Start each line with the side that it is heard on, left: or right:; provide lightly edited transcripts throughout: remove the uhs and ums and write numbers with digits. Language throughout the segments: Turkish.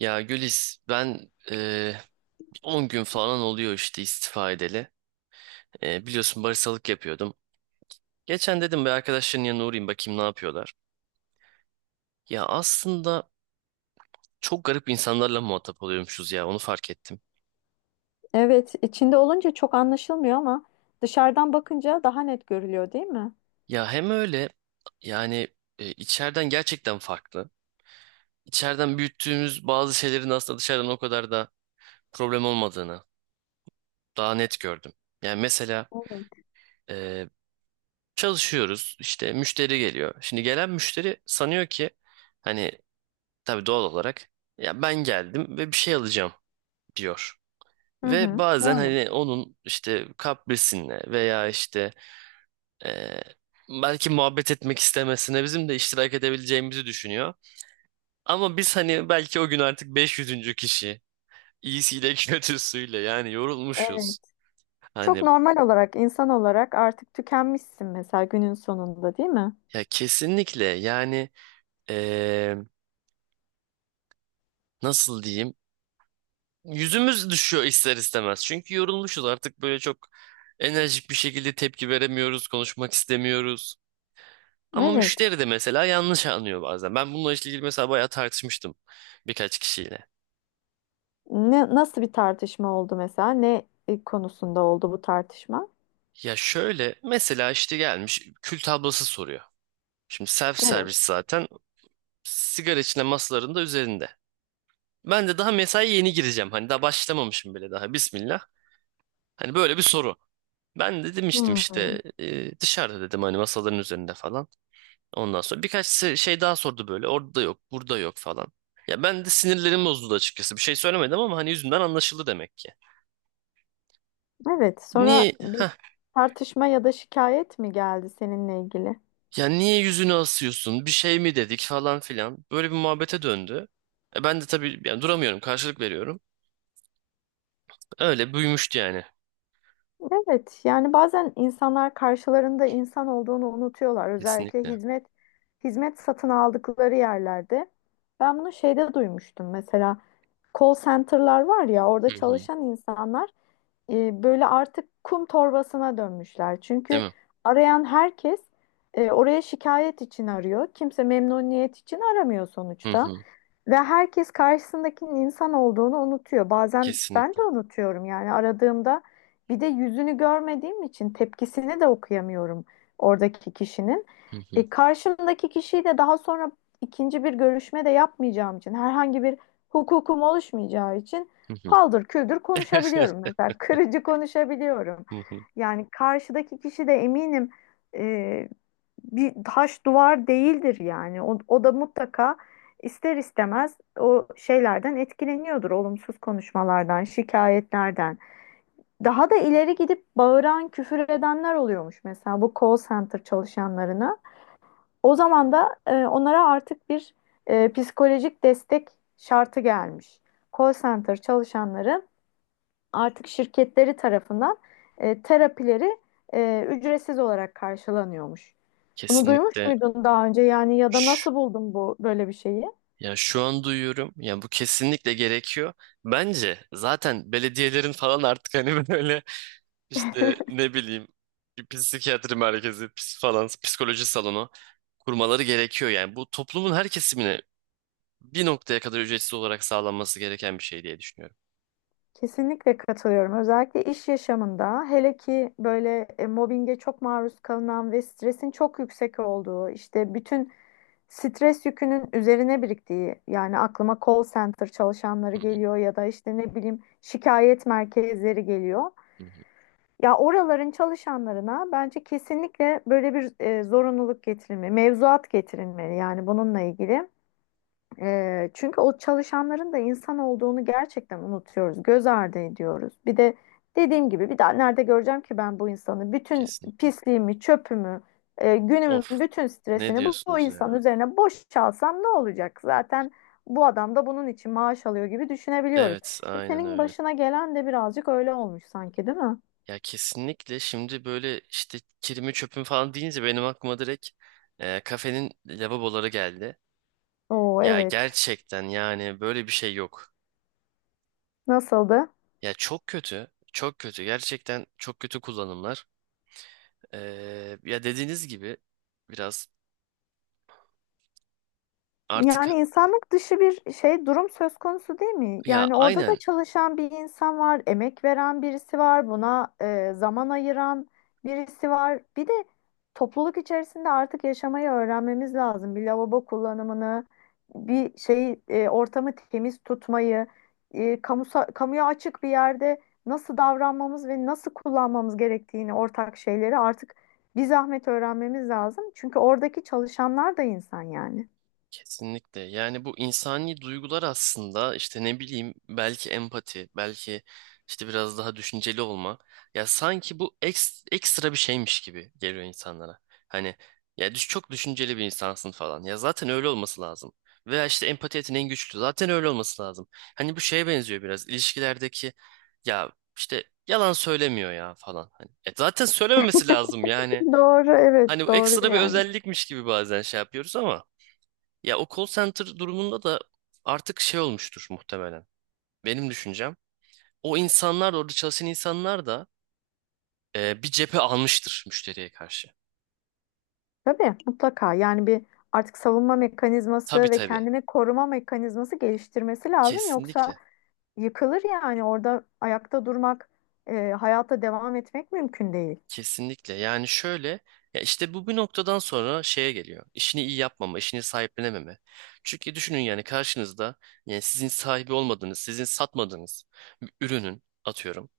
right: Ya Gülis ben 10 gün falan oluyor işte istifa edeli. Biliyorsun baristalık yapıyordum. Geçen dedim bir arkadaşların yanına uğrayayım bakayım ne yapıyorlar. Ya aslında çok garip insanlarla muhatap oluyormuşuz ya, onu fark ettim.
left: Evet, içinde olunca çok anlaşılmıyor ama dışarıdan bakınca daha net görülüyor, değil mi?
right: Ya hem öyle, yani içeriden gerçekten farklı. İçeriden büyüttüğümüz bazı şeylerin aslında dışarıdan o kadar da problem olmadığını daha net gördüm. Yani mesela
left: Evet,
right: eee, çalışıyoruz işte, müşteri geliyor. Şimdi gelen müşteri sanıyor ki, hani, tabii doğal olarak, ya ben geldim ve bir şey alacağım, diyor.
left: hı
right: Ve
left: hı,
right: bazen
left: doğru.
right: hani onun işte kaprisinle veya işte eee, belki muhabbet etmek istemesine bizim de iştirak edebileceğimizi düşünüyor. Ama biz hani belki o gün artık 500. kişi, iyisiyle kötüsüyle yani
left: Evet.
right: yorulmuşuz.
left: Çok
right: Hani,
left: normal olarak, insan olarak artık tükenmişsin mesela günün sonunda, değil mi?
right: ya kesinlikle yani, eee, nasıl diyeyim, yüzümüz düşüyor ister istemez. Çünkü yorulmuşuz artık, böyle çok enerjik bir şekilde tepki veremiyoruz, konuşmak istemiyoruz. Ama
left: Evet.
right: müşteri de mesela yanlış anlıyor bazen. Ben bununla ilgili mesela bayağı tartışmıştım birkaç kişiyle.
left: Ne, nasıl bir tartışma oldu mesela? Konusunda oldu bu tartışma?
right: Ya şöyle, mesela işte gelmiş kül tablası soruyor. Şimdi self
left: Evet.
right: servis zaten, sigara içine masaların da üzerinde. Ben de daha mesai yeni gireceğim. Hani daha başlamamışım bile daha. Bismillah. Hani böyle bir soru. Ben de demiştim
left: Hmm.
right: işte, dışarıda dedim, hani masaların üzerinde falan. Ondan sonra birkaç şey daha sordu böyle. Orada yok, burada yok falan. Ya ben de sinirlerim bozuldu açıkçası. Bir şey söylemedim ama hani yüzümden anlaşıldı demek ki.
left: Evet.
right: Niye
left: Sonra bir tartışma ya da şikayet mi geldi seninle ilgili?
right: ya, niye yüzünü asıyorsun? Bir şey mi dedik falan filan. Böyle bir muhabbete döndü. Ben de tabii yani duramıyorum, karşılık veriyorum. Öyle büyümüştü yani.
left: Evet, yani bazen insanlar karşılarında insan olduğunu unutuyorlar. Özellikle
right: Kesinlikle.
left: hizmet satın aldıkları yerlerde. Ben bunu şeyde duymuştum. Mesela call center'lar var ya, orada
right: Hı hı.
left: çalışan insanlar böyle artık kum torbasına dönmüşler. Çünkü
right: Değil mi?
left: arayan herkes oraya şikayet için arıyor. Kimse memnuniyet için aramıyor
right: Hı
left: sonuçta.
right: hı.
left: Ve herkes karşısındakinin insan olduğunu unutuyor. Bazen ben
right: Kesinlikle.
left: de unutuyorum yani aradığımda bir de yüzünü görmediğim için tepkisini de okuyamıyorum oradaki kişinin.
right: Hı hı.
left: Karşımdaki kişiyi de daha sonra ikinci bir görüşme de yapmayacağım için herhangi bir hukukum oluşmayacağı için
right: Hı hı.
left: paldır küldür konuşabiliyorum mesela. Kırıcı konuşabiliyorum.
right: Hı hı.
left: Yani karşıdaki kişi de eminim e, bir taş duvar değildir yani. O, o da mutlaka ister istemez o şeylerden etkileniyordur. Olumsuz konuşmalardan, şikayetlerden. Daha da ileri gidip bağıran, küfür edenler oluyormuş mesela bu call center çalışanlarına. O zaman da onlara artık bir psikolojik destek şartı gelmiş. Call center çalışanları artık şirketleri tarafından terapileri ücretsiz olarak karşılanıyormuş. Bunu duymuş
right: Kesinlikle.
left: muydun daha önce? Yani ya da
right: Şş.
left: nasıl buldun bu böyle bir şeyi?
right: Ya şu an duyuyorum. Ya bu kesinlikle gerekiyor. Bence zaten belediyelerin falan artık hani böyle işte, ne bileyim, bir psikiyatri merkezi, falan, psikoloji salonu kurmaları gerekiyor. Yani bu toplumun her kesimine bir noktaya kadar ücretsiz olarak sağlanması gereken bir şey diye düşünüyorum.
left: Kesinlikle katılıyorum. Özellikle iş yaşamında hele ki böyle mobbinge çok maruz kalınan ve stresin çok yüksek olduğu, işte bütün stres yükünün üzerine biriktiği, yani aklıma call center çalışanları
right: Hı
left: geliyor ya da işte ne bileyim şikayet merkezleri geliyor.
right: hı, hı hı.
left: Ya oraların çalışanlarına bence kesinlikle böyle bir zorunluluk getirilmeli, mevzuat getirilmeli yani bununla ilgili. E, çünkü o çalışanların da insan olduğunu gerçekten unutuyoruz, göz ardı ediyoruz. Bir de dediğim gibi bir daha nerede göreceğim ki ben bu insanı? Bütün
right: Kesinlikle.
left: pisliğimi, çöpümü, günümün
right: Of.
left: bütün
right: Ne
left: stresini bu
right: diyorsunuz
left: insanın
right: ya?
left: üzerine boşalsam ne olacak? Zaten bu adam da bunun için maaş alıyor gibi düşünebiliyoruz.
right: Evet,
left: E,
right: aynen
left: senin
right: öyle.
left: başına gelen de birazcık öyle olmuş sanki, değil mi?
right: Ya kesinlikle, şimdi böyle işte kirimi çöpüm falan deyince benim aklıma direkt kafenin lavaboları geldi.
left: Oo
right: Ya
left: evet.
right: gerçekten yani böyle bir şey yok.
left: Nasıldı?
right: Ya çok kötü, çok kötü. Gerçekten çok kötü kullanımlar. Ya dediğiniz gibi biraz artık,
left: Yani insanlık dışı bir şey durum söz konusu değil mi?
right: ya
left: Yani orada da
right: aynen.
left: çalışan bir insan var, emek veren birisi var, buna zaman ayıran birisi var. Bir de topluluk içerisinde artık yaşamayı öğrenmemiz lazım. Bir lavabo kullanımını, bir şeyi ortamı temiz tutmayı, kamuya açık bir yerde nasıl davranmamız ve nasıl kullanmamız gerektiğini ortak şeyleri artık bir zahmet öğrenmemiz lazım. Çünkü oradaki çalışanlar da insan yani.
right: Kesinlikle. Yani bu insani duygular aslında işte, ne bileyim, belki empati, belki işte biraz daha düşünceli olma. Ya sanki bu ekstra bir şeymiş gibi geliyor insanlara. Hani, ya çok düşünceli bir insansın falan. Ya zaten öyle olması lazım. Veya işte empati yeteneğin güçlü. Zaten öyle olması lazım. Hani bu şeye benziyor, biraz ilişkilerdeki, ya işte yalan söylemiyor ya falan. Hani, zaten söylememesi lazım yani.
left: Doğru,
right: Hani
left: evet
right: bu
left: doğru
right: ekstra bir
left: yani.
right: özellikmiş gibi bazen şey yapıyoruz ama. Ya o call center durumunda da artık şey olmuştur muhtemelen. Benim düşüncem. O insanlar da orada çalışan insanlar da bir cephe almıştır müşteriye karşı.
left: Tabii mutlaka yani bir artık savunma
right: Tabii,
left: mekanizması ve
right: tabii.
left: kendini koruma mekanizması geliştirmesi lazım. Yoksa
right: Kesinlikle.
left: yıkılır yani orada ayakta durmak, hayata devam etmek mümkün değil.
right: Kesinlikle. Yani şöyle, ya işte bu bir noktadan sonra şeye geliyor. İşini iyi yapmama, işini sahiplenememe. Çünkü düşünün, yani karşınızda, yani sizin sahibi olmadığınız, sizin satmadığınız bir ürünün, atıyorum,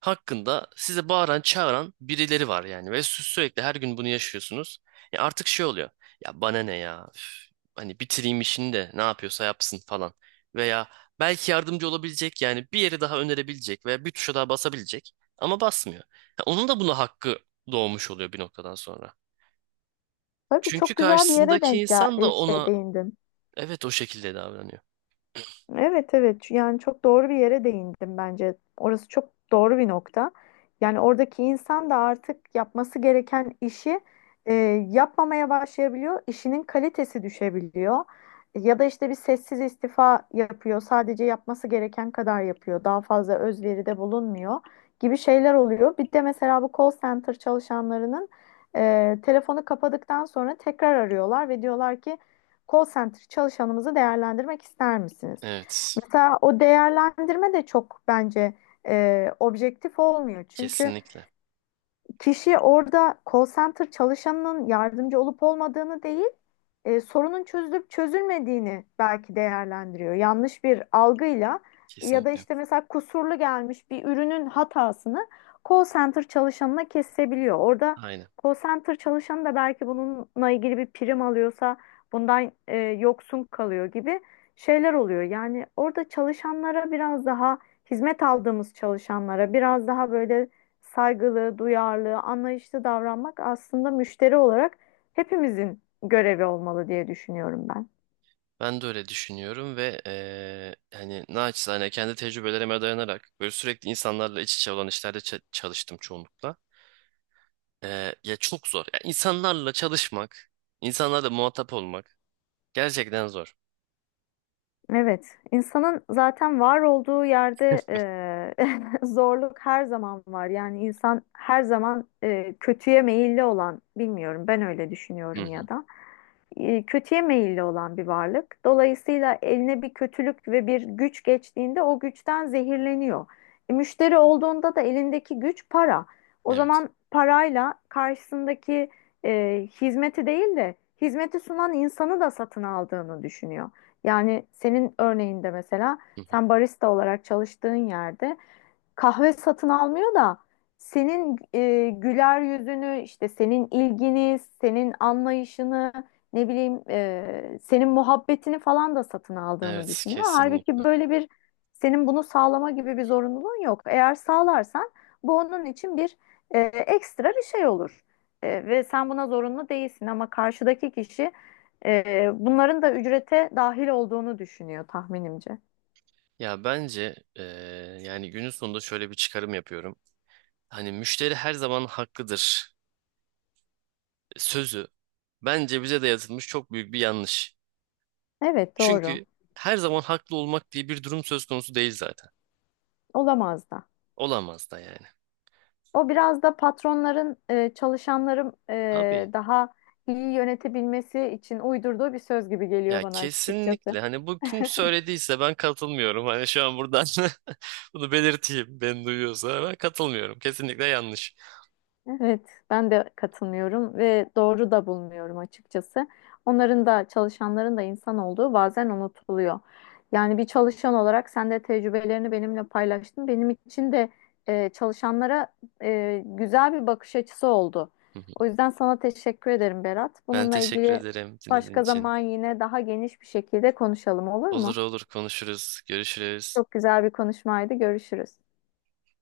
right: hakkında size bağıran çağıran birileri var yani, ve sürekli her gün bunu yaşıyorsunuz. Ya artık şey oluyor, ya bana ne, ya üf, hani bitireyim işini de ne yapıyorsa yapsın falan, veya belki yardımcı olabilecek, yani bir yeri daha önerebilecek veya bir tuşa daha basabilecek ama basmıyor. Ya onun da buna hakkı doğmuş oluyor bir noktadan sonra.
left: Tabii
right: Çünkü
left: çok güzel bir yere
right: karşısındaki insan da
left: şey
right: ona,
left: değindin.
right: evet, o şekilde davranıyor.
left: Evet evet yani çok doğru bir yere değindim bence. Orası çok doğru bir nokta. Yani oradaki insan da artık yapması gereken işi e, yapmamaya başlayabiliyor. İşinin kalitesi düşebiliyor. Ya da işte bir sessiz istifa yapıyor. Sadece yapması gereken kadar yapıyor. Daha fazla özveride bulunmuyor gibi şeyler oluyor. Bir de mesela bu call center çalışanlarının telefonu kapadıktan sonra tekrar arıyorlar ve diyorlar ki call center çalışanımızı değerlendirmek ister misiniz?
right: Evet,
left: Mesela o değerlendirme de çok bence objektif olmuyor. Çünkü
right: kesinlikle,
left: kişi orada call center çalışanının yardımcı olup olmadığını değil, sorunun çözülüp çözülmediğini belki değerlendiriyor. Yanlış bir algıyla ya da
right: kesinlikle,
left: işte mesela kusurlu gelmiş bir ürünün hatasını call center çalışanına kesebiliyor. Orada
right: aynen.
left: call center çalışanı da belki bununla ilgili bir prim alıyorsa bundan yoksun kalıyor gibi şeyler oluyor. Yani orada çalışanlara biraz daha hizmet aldığımız çalışanlara biraz daha böyle saygılı, duyarlı, anlayışlı davranmak aslında müşteri olarak hepimizin görevi olmalı diye düşünüyorum ben.
right: Ben de öyle düşünüyorum ve hani naçizane kendi tecrübelerime dayanarak böyle sürekli insanlarla iç içe olan işlerde çalıştım çoğunlukla. Ya çok zor. Ya insanlarla çalışmak, insanlarla muhatap olmak gerçekten zor.
left: Evet, insanın zaten var olduğu yerde zorluk her zaman var. Yani insan her zaman kötüye meyilli olan, bilmiyorum ben öyle
right: Hı
left: düşünüyorum
right: hı.
left: ya da. Kötüye meyilli olan bir varlık. Dolayısıyla eline bir kötülük ve bir güç geçtiğinde o güçten zehirleniyor. E, müşteri olduğunda da elindeki güç para. O
right: Evet.
left: zaman parayla karşısındaki hizmeti değil de hizmeti sunan insanı da satın aldığını düşünüyor. Yani senin örneğinde mesela
right: Hı hı.
left: sen barista olarak çalıştığın yerde kahve satın almıyor da senin güler yüzünü işte senin ilgini, senin anlayışını ne bileyim senin muhabbetini falan da satın aldığını
right: Evet,
left: düşünüyor. Halbuki
right: kesinlikle.
left: böyle bir senin bunu sağlama gibi bir zorunluluğun yok. Eğer sağlarsan bu onun için bir ekstra bir şey olur. E, ve sen buna zorunlu değilsin ama karşıdaki kişi bunların da ücrete dahil olduğunu düşünüyor tahminimce.
right: Ya bence yani günün sonunda şöyle bir çıkarım yapıyorum. Hani müşteri her zaman haklıdır sözü bence bize dayatılmış çok büyük bir yanlış.
left: Evet doğru.
right: Çünkü her zaman haklı olmak diye bir durum söz konusu değil zaten.
left: Olamaz da.
right: Olamaz da yani.
left: O biraz da patronların çalışanların
right: Abi,
left: daha iyi yönetebilmesi için uydurduğu bir söz gibi geliyor
right: ya
left: bana açıkçası.
right: kesinlikle, hani bu kim söylediyse ben katılmıyorum. Hani şu an buradan bunu belirteyim. Ben duyuyorsa ben katılmıyorum. Kesinlikle yanlış.
left: Evet, ben de katılmıyorum ve doğru da bulmuyorum açıkçası. Onların da çalışanların da insan olduğu bazen unutuluyor. Yani bir çalışan olarak sen de tecrübelerini benimle paylaştın. Benim için de çalışanlara güzel bir bakış açısı oldu.
right: Hı hı.
left: O yüzden sana teşekkür ederim Berat.
right: Ben
left: Bununla
right: teşekkür
left: ilgili
right: ederim dinlediğin
left: başka
right: için.
left: zaman yine daha geniş bir şekilde konuşalım olur
right: Olur
left: mu?
right: olur, konuşuruz, görüşürüz.
left: Çok güzel bir konuşmaydı. Görüşürüz.